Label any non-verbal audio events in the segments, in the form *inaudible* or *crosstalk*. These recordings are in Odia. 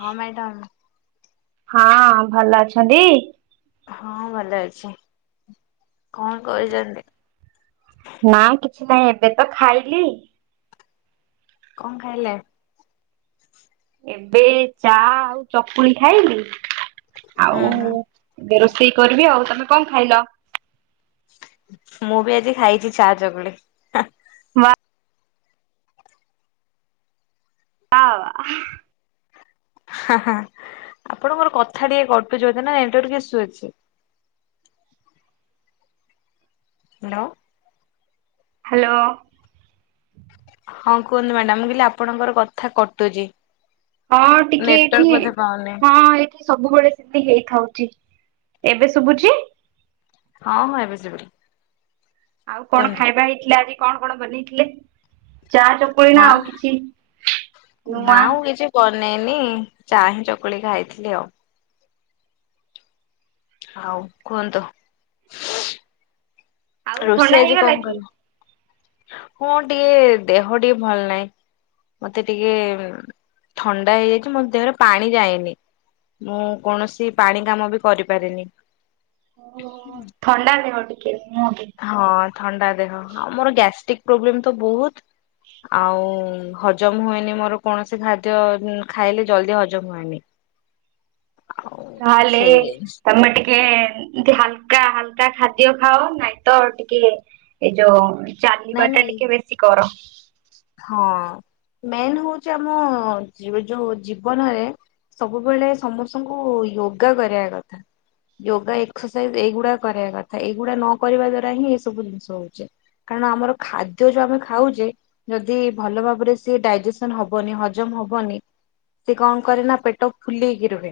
ହଁ ମ୍ୟାଡାମ। ହଁ ଭଲ ଅଛନ୍ତି। ହଁ ଭଲ ଅଛି। କଣ କରୁଛନ୍ତି? ନା କିଛି ନାଇଁ ଏବେ ତ ଖାଇଲି। କଣ ଖାଇଲେ? ଏବେ ଚା ଆଉ ଚକୁଳି ଖାଇଲି। ହୁଁ ଆଉ ହୁଁ ଏବେ ରୋଷେଇ କରିବି ଆଉ ତମେ କଣ ଖାଇଲ? ମୁଁ ବି ଆଜି ଖାଇଛି ଚା ଚକୁଳି ହାଁ। ଆଉ। ହାଁ ହାଁ। ଆପଣଙ୍କର କଥା ଟିକେ କଟୁଚି ବଧେ ନା ନେଟୱାର୍କ ଇଶୁ ଅଛି। ହାଲୋ। ହାଲୋ। ହଁ କୁହନ୍ତୁ ମ୍ୟାଡାମ ମୁଁ କହିଲି ଆପଣଙ୍କର କଥା କଟୁଚି। ହଁ ଟିକେ ଏଠି ହଁ ଏଠି। ସବୁବେଳେ ସେମିତି ହେଇଥାଉଛି ଏବେ ଶୁଭୁଛି। ହଁ ହଁ ଏବେ ଶୁଭିଲା। ଆଉ କଣ କୁହନ୍ତୁ। ଖାଇବା ହେଇଥିଲା ଆଜି କଣ କଣ ବନେଇଥିଲେ? ଚା ଚକୁଳି ନା ଆଉ କିଛି ନୂଆ। ନାଇ ନାଇ ଚା ହିଁ ଚକୁଳି ଖାଇଥିଲି ଆଉ। ଆଉ କୁହନ୍ତୁ। ଆଉ ଥଣ୍ଡା ରୋଷେଇ ଆଜି ହେଇଗଲା କଣ କି? କର ହଁ ଟିକେ ଦେହ ଟିକେ ଭଲ ନାହିଁ। ମତେ ଟିକେ ଉଁ ଥଣ୍ଡା ହେଇଯାଇଛି ମୋ ଦେହରେ ପାଣି ଯାଇନି। ମୁଁ କୌଣସି ପାଣି କାମ ବି କରିପାରେନି। ଥଣ୍ଡା ଦେହ ଟିକେ। ମୁହଁ କି ହଁ ଥଣ୍ଡା ଦେହ ମୋର ଗ୍ୟାଷ୍ଟ୍ରିକ ପ୍ରୋବ୍ଲେମ ତ ବହୁତ। ଆଉ ଉଁ ହଜମ ହୁଏନି ମୋର କୌଣସି ଖାଦ୍ୟ ଉଁ ଖାଇଲେ ଜଲଦି ହଜମ ହୁଏନି। *unintelligible* ତାହେଲେ ସେଇ ଜିନିଷ ତମେ ଟି କେ ଏମିତି ହାଲକା ହାଲକା ଖାଦ୍ୟ ଖାଅ ନାଇଁ ତ ଟିକେ ଏ ଯୋଉ। ନାଇଁ ଚାଲିବା ଟା ନାଇଁ ଟିକେ ବେଶୀ କର। ହଁ। ମେନ୍ ହଉଛି ଆମ ଯୋ-ଯୋଉ ଜୀବନରେ। ସବୁବେଳେ ସମସ୍ତଙ୍କୁ ୟୋଗା କରିବା କଥା। ଯୋଗା ଏକ୍ସରସାଇଜ ଏଇଗୁଡା କରିବା କଥା ଏଇଗୁଡା ନ କରିବା ଦ୍ଵାରା ହିଁ ଏସବୁ ଜିନିଷ ହଉଚି। କାରଣ ଆମର ଖାଦ୍ୟ ଯୋଉ ଆମେ ଖାଉଛେ। ଯଦି ଭଲ ଭାବରେ ସିଏ ଡାଇଜେସନ ହବନି ହଜମ ହବନି। ସେ କଣ କରେ ନା ପେଟ ଫୁଲେଇକି ରୁହେ।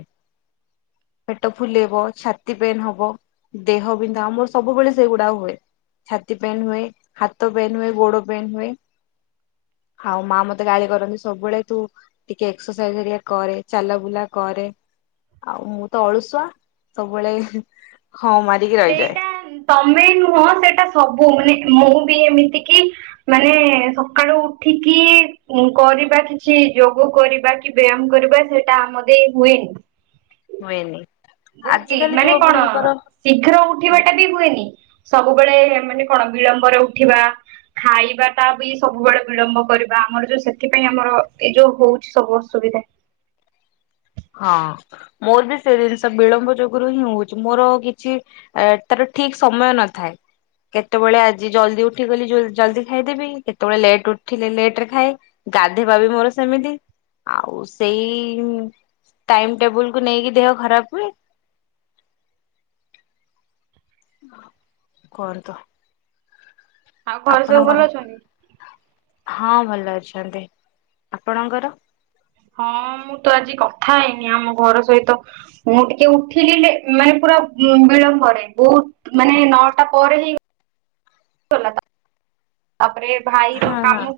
ପେଟ ଫୁଲେଇବ ଛାତି ପେନ୍ ହବ। ଦେହ ବିନ୍ଧା ଆଉ ମୋର ସବୁବେଳେ ସେଇଗୁଡା ହୁଏ। ଛାତି ପେନ୍ ହୁଏ ହାତ ପେନ ହୁଏ ଗୋଡ ପେନ୍ ହୁଏ। ଆଉ ମା ମତେ ଗାଳି କରନ୍ତି ସବୁବେଳେ ତୁ ଟିକେ ଏକ୍ସରସାଇଜ ହେଲେ କରେ ଚାଲା ବୁଲା କରେ। ଆଉ ମୁଁ ତ ଅଳୁସୁଆ ସବୁବେଳେ ହେ। ସେଇଟା ତମେ ନୁହଁ ସେଇଟା ସବୁ ମାନେ ମୁଁ ବି ଏମିତି କିି ମାନେ ସକାଳୁ ଉଠିକି ଉଁ କରିବା କିଛି। ଯୋଗ କରିବା କି ବ୍ୟାୟାମ କରିବା ସେଇଟା ଆମ ଦେଇ ହୁଏନି। ହୁଏନି। ବହୁତ ଆଜିକାଲି ହିବମାନେ କଣ ଯୁବପିଢିଙ୍କର ଶୀଘ୍ର ଉଠିବା ଟା ବି ହୁଏନି। ସବୁବେଳେ ମାନେ କଣ ବିଳମ୍ବରେ ଉଠିବା। ଖାଇବା ଟା ବି ସବୁବେଳେ ବିଳମ୍ବ କରିବା ଆମର ଯୋଉ ସେଥିପାଇଁ ଆମର ଏ ଯୋଉ ହଉଛି ସବୁଅସୁ ଏଇଟା। *inaudible* ହଁ ମୋର ବି ସେ ଜିନିଷ ବିଳମ୍ବ ଯୋଗୁରୁ ହିଁ ହଉଛି ମୋର କିଛି ଟାର ଠିକ ସମୟ ନଥାଏ। କେତେବେଳେ ଆଜି ଜଲ୍ଦି ଉଠିଗଲି ଜଲଦି ଖାଇଦେବି କେତେବେଳେ ଲେଟ ଉଠିଲେ ଲେଟ ରେ ଖାଏ। ଗାଧେଇବା ବି ମୋର ସେମିତି ଆଉ ସେଇ ଟାଇମ ଟେବୁଲ କୁ ନେଇକି ଦେହ ଖରାପ ହୁଏ। କରତ। ଆଉ ଘରେ ସବୁ ଭଲ ଅଛନ୍ତି? ହଁ ଭଲ ଅଛନ୍ତି ଆପଣଙ୍କର? ହଁ ମୁଁ ତ ଆଜି କଥା ହେଇନି ଆମ ଘର ସହିତ ମୁଁ ଟିକେ ଉଠିଲି ମାନେ ବିଳମ୍ବରେ ବହୁତ ମାନେ ନଅଟା ପରେ ହିଁ ତାପରେ ଭାଇର ହଁ ହଁ କାମ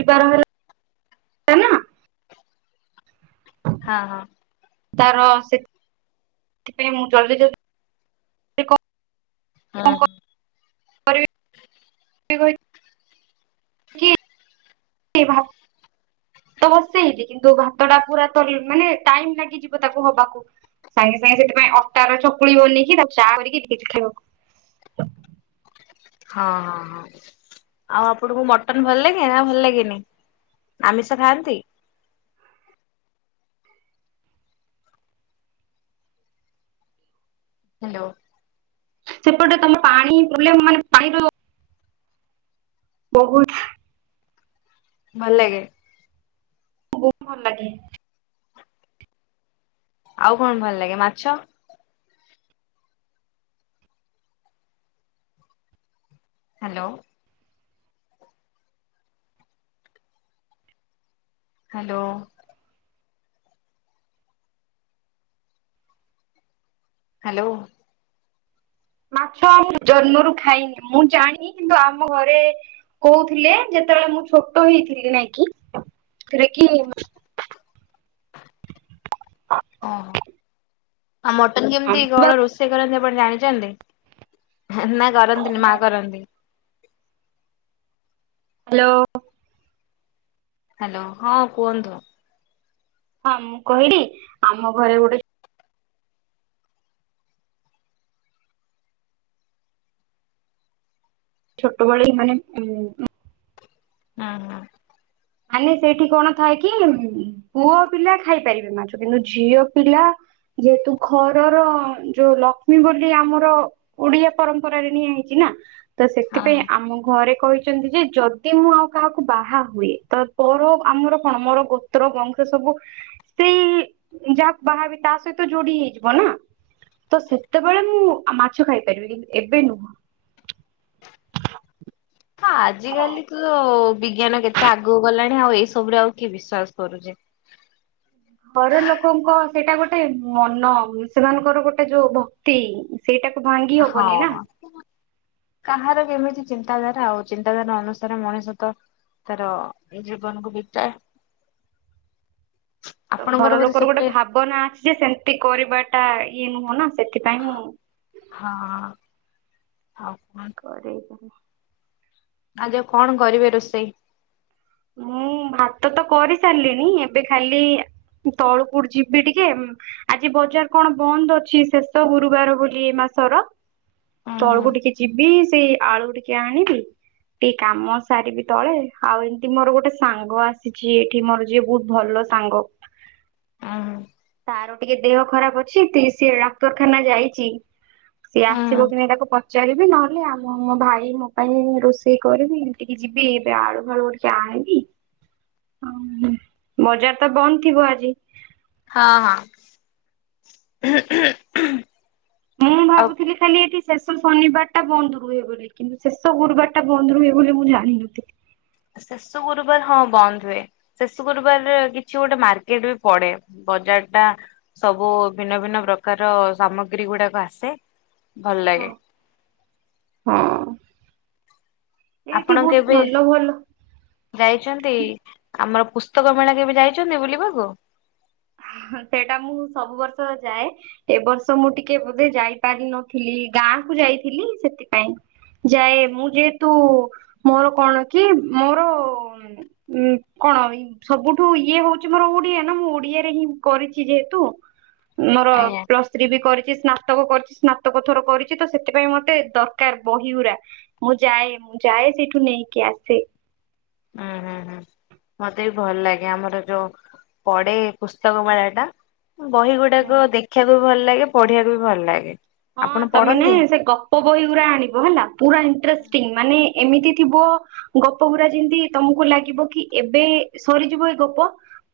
ଯିବାର ହେଲା ନା। ହଁ ହଁ। ତାର ସେ ସେଥିପାଇଁ ମୁଁ ଜଲଦି ଜ ହଁ। ଆ *inaudible* ବା *inaudible* ଭାତ ଵସେଇିବି କିନ୍ତୁ ଭାତ ଟା ପୁରା ତ ମାନେ ଟାଇମ ଲାଗିଯିବ ତାକୁ ହବାକୁ। ସାଙ୍ଗେ ସାଙ୍ଗେ ସେଥିପାଇଁ ଅଟାର ଚକୁଳି ବନେଇକି ତା ଚାହା କରିକି ଟିକେ ଚ ଖାଇବାକୁ। *inaudible* ହଁ ହଁ ହଁ ଆଉ ଆପଣଙ୍କୁ ମଟନ ଭଲ ଲାଗେ ନା ଭଲ ଲାଗେନି? ଆମିଷ ଖାଆନ୍ତି? ହ୍ୟାଲୋ। ସେପଟେ ତମେ ପାଣି ପୂଲେ ମାନେ ପାଣି ର ବହୁତ। ଭଲ ଲାଗେ। ବହୁତ ଭଲ ଲାଗେ। ଆଉ କଣ ଭଲ ଲାଗେ ମାଛ। ହ୍ୟାଲୋ। ହ୍ୟାଲୋ। ହ୍ୟାଲୋ। ମାଛ ଜନ୍ମରୁ ଖାଇନି ମୁଁ ଜାଣିନି କିନ୍ତୁ ଆମ ଘରେ କହୁଥିଲେ ଯେତେବେଳେ ମୁଁ ଛୋଟ ହେଇଥିଲି ନାଇଁ କିି ସେରେ କି? ଓହ ଆଉ ମଟନ କେମିତି ହ୍ୟାଲୋ କଣ ରୋଷେଇ କରନ୍ତି ଆପ ଆପଣ ଜାଣିଛନ୍ତି ନା କରନ୍ତିନି ମା କରନ୍ତି? ହାଲୋ। ହ୍ୟାଲୋ ହଁ କୁହନ୍ତୁ। ହଁ ମୁଁ କହିଲି ଆମ ଘରେ ଗୋଟେ ଛୋଟବେଳେ ମାନେ ଉ ହଁ ହଁ। ମାନେ ସେଇଠି କଣ ଥାଏ କି ପୁଅ ପିଲା ଖାଇପାରିବେ ମାଛ କିନ୍ତୁ ଝିଅ ପିଲା ଯେହେତୁ ଘରର ଯୋଉ ଲକ୍ଷ୍ମୀ ବୋଲି ଆମର ଓଡିଆ ପରମ୍ପରାରେ ନିଆ ହେଇଛି ନା ତ ହଁ ସେଥିପାଇଁ ହଁ। ଆମ ଘରେ କହିଛନ୍ତି ଯେ ଯଦି ମୁଁ ଆଉ କାହାକୁ ବାହା ହୁଏ, ତ ପର ଆମର କଣ ମୋର ଗୋତ୍ର ବଂଶ ସବୁ ସେଇ ଯାହା ବାହାବି ତା ତା ସହିତ ଜୋଡ଼ି ହେଇଯିବ ନା। ତ ସେତେବେଳେ ମୁଁ ମାଛ ଖାଇପାରିବି କି ଏବେ ନୁହଁ। *inaudible* ହଁ ଆଜି କାଲି ତ ବିଜ୍ଞାନ କେତେ ଆଗକୁ ଗଲାଣି ଆଉ ଏଇ ସବୁରେ ଆଉ କି ବିଶ୍ଵାସ କରୁଛି। *inaudible* ଘର ଲୋକଙ୍କ ସେଇଟା ଗୋଟେ ମନ ସେମାନଙ୍କର ଗୋଟେ ଯୋଉ ଭକ୍ତି ସେଇଟା ହଁ କାହାର କେମିତି। ଚିନ୍ତାଧାରା ଆଉ। ଚିନ୍ତାଧାରା ଅନୁସାରେ ମଣିଷ ତ ତାର ଜୀବନ କୁ ବିତାଏ । ତ ଘର ଲୋକର ଗୋଟେ ଭାବନା ଅଛି ଯେ ସେମିତି କରିବାଟା ଇଏ ନୁହଁ ନା ସେ ସେଥିପାଇଁ ମୁଁ ହଁ *unintelligible* କରେଇବି ଆଜି ଆଉ କଣ କରିବେ ରୋଷେଇ? ମୁଁ ଭାତ ତ କରିସାରିଲିିନି। ଏବେ ଖାଲି ତଳକୁ ଯିବି ଟିକେ ଆଜି ବଜାର କଣ ବନ୍ଦ ଅଛି ଶେଷ ଗୁରୁବାର ବୋଲି ଏ ମା ସ ର ହୁଁ ହୁଁ ତଳକୁ ଟିକେ ଯିବି ସେଇ ଆଳୁ ଟିକେ ଆଣିବି। ଟିକେ କାମ ସାରିବି ତଳେ। ଆଉ ଏମ ମୋର ଗୋଟେ ସାଙ୍ଗ ଆସିଛି ଏଠି ମୋର ଯିଏ ବହୁତ ଭଲ ସାଙ୍ଗ। ହୁଁ। ତାର ଟିକେ ଦେହ ଖରାପ ଅଛି। ସିଏ ଡାକ୍ତରଖାନା ଯାଇଛି। ସିଏ ଆସିବ ହୁଁ କି ନାଇ ତାକୁ ପଚାରିବି। ନହେଲେ ଆମ ମୋ ଭାଇ ମୋ ପାଇଁ ରୋଷେଇ କରିବି ଏମିତି କି ଯିବି ଏବେ ଆଳୁ ଫାଳୁ ଜଣିବି, ବଜାର ତ ବନ୍ଦ ଥିବ ଆଜି। ହଁ- ହଁ। ମୁଁ ଆଉ ଭାବୁଥିଲି ଖାଲି ଏଠି ଶେଷ ଶନିବାର ଟା ବନ୍ଦ ହୁଏ ବୋଲି, କିନ୍ତୁ ଶେଷ ଗୁରୁବାର ଟା ବନ୍ଦ ରୁହେ ବୋଲି ମୁଁ ଜାଣିନଥିଲି। ଶେଷୁ ଗୁରୁବାର ହଁ ବନ୍ଦ ହୁଏ। ଶେଷୁ ଗୁରୁବାର କିଛି ଗୋଟେ ମାର୍କେଟ ବି ପଡେ। ବଜାର ଲଟା ସବୁ ଭିନ୍ନ ଭିନ୍ନ ପ୍ରକାର ସାମଗ୍ରୀ ଗୁଡାକ ଆସେ ଭଲ ଲାଗେ। ହଁ- ହଁ। ଏଇଠି ଆପଣ ବହୁତ କେବେ ଭଲ ଭଲ ଯାଇଛନ୍ତି? ଆମର ପୁସ୍ତକ ମେଳା କେ ବି ଯାଇଛନ୍ତି ବୁଲିବାକୁ? ସେଇଟା ମୁଁ ସବୁ ବର୍ଷ ଯାଏ, ଏ ବର୍ଷ ମୁଁ ଟିକେ ବୋଧେ ଯାଇପାରିନଥିଲି। ଗାଁ କୁ ଯାଇଥିଲି ସେଥିପାଇଁ। ଯାଏ ମୁଁ ଯେହେତୁ ମୋର କଣ କି ମୋର କଣ ସବୁଠୁ ଇଏ ହଉଛି ମୋର ଓଡିଆ ନା ମୁଁ ଓଡିଆ କରିଛି ଯେହେତୁ ମୋର ଆଜ୍ଞା ପ୍ଲସଥ୍ରୀ ବି କରି ସ୍ନାତକ କରିଛି ସ୍ନାତକ ଥର କରିଛି ତ ସେଥିପାଇଁ ମତେ ଦରକାର ବହିଗୁ୍ରା ମୁଁ ଯାଏ। ମୁଁ ଯାଏ ସେଇଠୁ ନେଇକି ଆସେ। ହୁଁ ହୁଁ ହୁଁ। ମତେ ବି ଭଲ ଲାଗେ ଆମର ଯୋଉ ପଡେ ପୁସ୍ତକ ମେଳା ଟା। ବହି ଗୁଡାକ ହୁଁ। ଦେଖିବାକୁ ବି ଭଲ ଲାଗେ, ପଢିବାକୁ ବି ଭଲ ଲାଗେ। ହଁ ଆପଣ ତମେ ନା ପଢନ୍ତି? ସେ ଗପ ବହି ଗୁରା ଆଣିବ ହେଲା ପୁରା ଇନଟ୍ରେଷ୍ଟିଙ୍ଗ ମାନେ ଏମିତି ଥିବ ଗପ ଗୁଡା ଯେମିତି ତମକୁ ଲାଗିବ କି ଏବେ ସରିଯିବ ଏ ଗପ।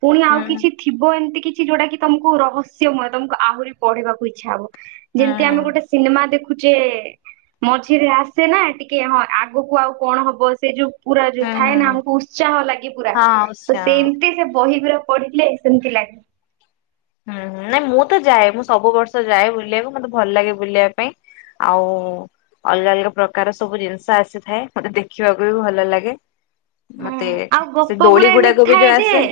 ପୁଣି ଆଉ ହୁଁ କିଛି ଥିବ ଏମିତି କିଛି ଯୋଉଟା କି ତମକୁ ରହସ୍ୟମୟ ତମକୁ ଆହୁରି ପଢିବାକୁ ଇଚ୍ଛା ହବ। ହୁଁ ଯେମିତି ଆମେ ଗୋଟେ ସିନେମା ଦେଖୁ ଖୁଚେ ମଝିରେ ଆସେ ନା ଟିକେ ହଁ ଆଗକୁ ଆଉ କଣ ହବ ସେ ଯୋଉ ପୁରା ଯୋଉ ହୁଁ ଥାଏ ହୁଁ। ନା ଆମକୁ ଉତ୍ସାହ ଲାଗେ ପୁରା। ହଁ ତ ଉଷା ସେମିତି ସେ ବହି ଗୁରା ପଢ଼ିଥିଲେ ସେମିତି ଲାଗେ। ହୁଁ ହୁଁ ନାଇଁ ମୁଁ ତ ଯାଏ ମୁଁ ସବୁ ବର୍ଷ ଯାଏ ବୁଲିବାକୁ ମତେ ଭଲ ଲାଗେ ବୁଲିବା ପାଇଁ। ଆଉ ଅଲଗା ଅଲଗା ପ୍ରକାର ସବୁ ଜିନିଷ ଆସିଥାଏ। ମତେ ଦେଖିବାକୁ ବି ଭଲ ଲାଗେ। ମତେ ହୁଁ ଆଉ ସେ ଗପ ଦୋଳି ଗୁରା ଏମିତି ଗୁଡାକ ବି ଥାଏ ଯୋଉ ଯେ ଆସେ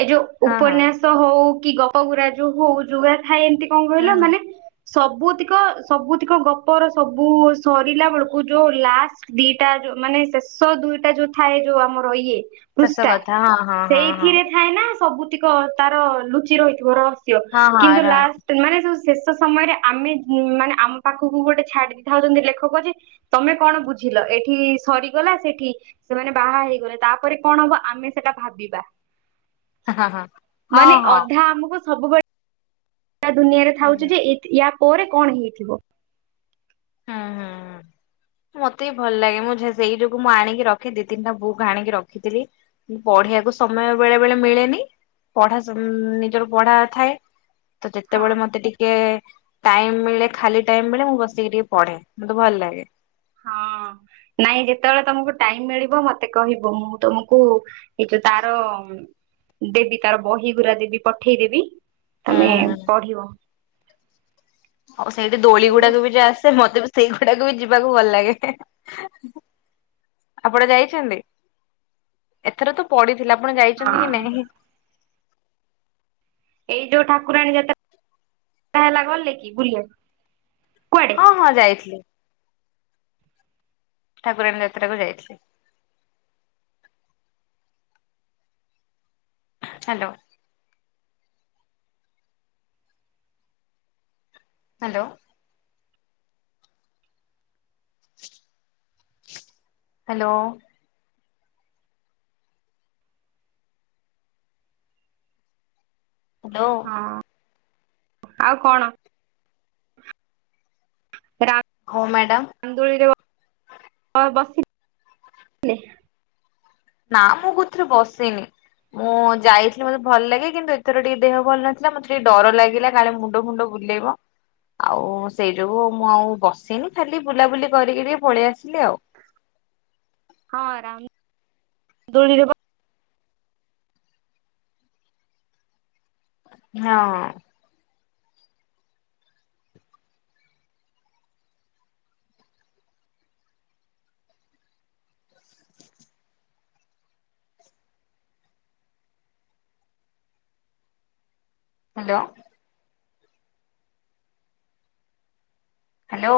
ଏ ଯୋଉ ହଁ ହଁ। ଉପନ୍ୟାସ ହଉ କି ଗପଗୁୁରା ଯୋଉ ହଉ ଯୋଉରା ଥାଏ ଏମିତି କଣ କହିଲ ହୁଁ। ମାନେ ସବୁତିକ ସବୁତିକ ଗପର ସବୁ ସରିଲା ବେଳକୁ ଯୋଉ ଲାଷ୍ଟ ଦିଟା ମାନେ ଶେଷ ଦୁଇଟା ଯୋଉ ଥାଏ ଯୋଉ ଆମର ଇଏ ଶେଷ ପୃଷ୍ଟା, କଥା ହଁ ହଁ ହଁ ହଁ ସେଇଥିରେ ଥାଏ ନା ସବୁ ତିକ ତାର ଲୁଚି ରହିଥିବ ରହସ୍ୟ। ହଁ ହଁ କିନ୍ତୁ ରହସ୍ୟ ଲାଷ୍ଟ ମାନେ ଯୋଉ ଶେଷ ସମୟରେ ଆମେ ମାନେ ଆମ ପାଖକୁ ଗୋଟେ ଛାଡି ଦେଇ ଥାଉଛନ୍ତି ଲେଖକ ଯେ ତମେ କଣ ବୁଝିଲ। ଏଠି ସରିଗଲା ସେଠି ସେମାନେ ବାହା ହେଇଗଲେ ତାପରେ କଣ ହବ ଆମେ ସେଟା ଭାବିବା। ହଁ ହଁ ହଁ ମାନେ ହଁ। ଅଧା ଆମକୁ ସବୁବେଳେ ଦୁନିଆରେ ହୁଁ ଥାଉଛି ହୁଁ। ଯେ ୟା ପରେ କଣ ହେଇଥିବ? ହୁଁ ହୁଁ ହୁଁ। ମତେ ବି ଭଲ ଲାଗେ, ମୁଁ ସେଇ ଯୋଗୁ ମୁଁ ଆଣିକି ରଖେ ଦି ତିନିଟା ବୁକ୍ ଆଣିକି ରଖିଥିଲି ମୁଁ ପ ପଢିବାକୁ ସମୟ ବେଳେ ବେଳେ ମିଳେନି ପଢା ସ ନିଜର ପଢା ଥାଏ ହଁ। ଯେତେବେଳେ ମତେ ଟିକେ ଟାଇମ ମିଳେ, ଖାଲି ଟାଇମ ମିଳେ ମୁଁ ବସିକି ଟିକେ ପଢେ ମତେ ଭଲ ଲାଗେ। ହଁ। ହଁ ନାଇଁ ଯେତେବେଳେ ତମକୁ ଟାଇମ ମିଳିବ ମତେ କହିବ, ମୁଁ ତମକୁ ଏ ଯୋଉ ତାର ଦେବି ତାର ବହି ଗୁରା ଦେବି ପଠେଇ ଦେବି ତମେ ହୁଁ। ପଢିବ। ହଉ ସେଇଠି ଦୋଳି ବହୁତ ଗୁଡାକ ବି ଯୋଉ ଆସେ, ମତେ ସେଇଗୁଡାକୁ ବି ଯିବାକୁ ଭଲ ଲାଗେ, ଆପଣ ଯାଇଛନ୍ତି? ଏଥର ତ ପଡିଥିଲା ଆପଣ ଯାଇଛନ୍ତି କି ହଁ ନାହିଁ? ଏଇ ଯୋଉ ଠାକୁରାଣୀ ଯେତେବେଳେ ହେଲା ଗଲେ କି ବୁଲିଆକୁ? ହଁ- ହଁ ଯାଇଥିଲି। ଠାକୁରାଣୀ ଯାତ୍ରାକୁ ଯାଇଥିଲି। ହାଲୋ। ହ୍ୟାଲୋ। ହ୍ୟାଲୋ। ହ୍ୟାଲୋ। ହଁ। ଆଉ କଣ? ହଉ ମ୍ୟାଡାମ ରାମଦୋଳିରେ କଣ ବସିଥିଲେ? ନା ମୁଁ କୋଉଥିରେ ବସିନି। ମୁଁ ଯାଇଥିଲି ମତେ ଭଲ ଲାଗେ, କିନ୍ତୁ ଏଥର ଟିକେ ଦେହ ଭଲ ନଥିଲା ମତେ ଟିକେ ଡର ଲାଗିଲା କାଳେ ମୁଣ୍ଡ ଫୁଣ୍ଡ ବୁ ବୁଲେଇବ। ଆଉ ସେଇ ଯୋଗୁ ମୁଁ ଆଉ ବସିନି, ଖାଲି ବୁଲାବୁଲି କରିକି ଟିକେ ପଳେଇ ଆସିଲି ଆଉ। ହଁ ରାମ ଦୋଳିରେ ବ ହଁ। ହ୍ୟାଲୋ। ହ୍ୟାଲୋ।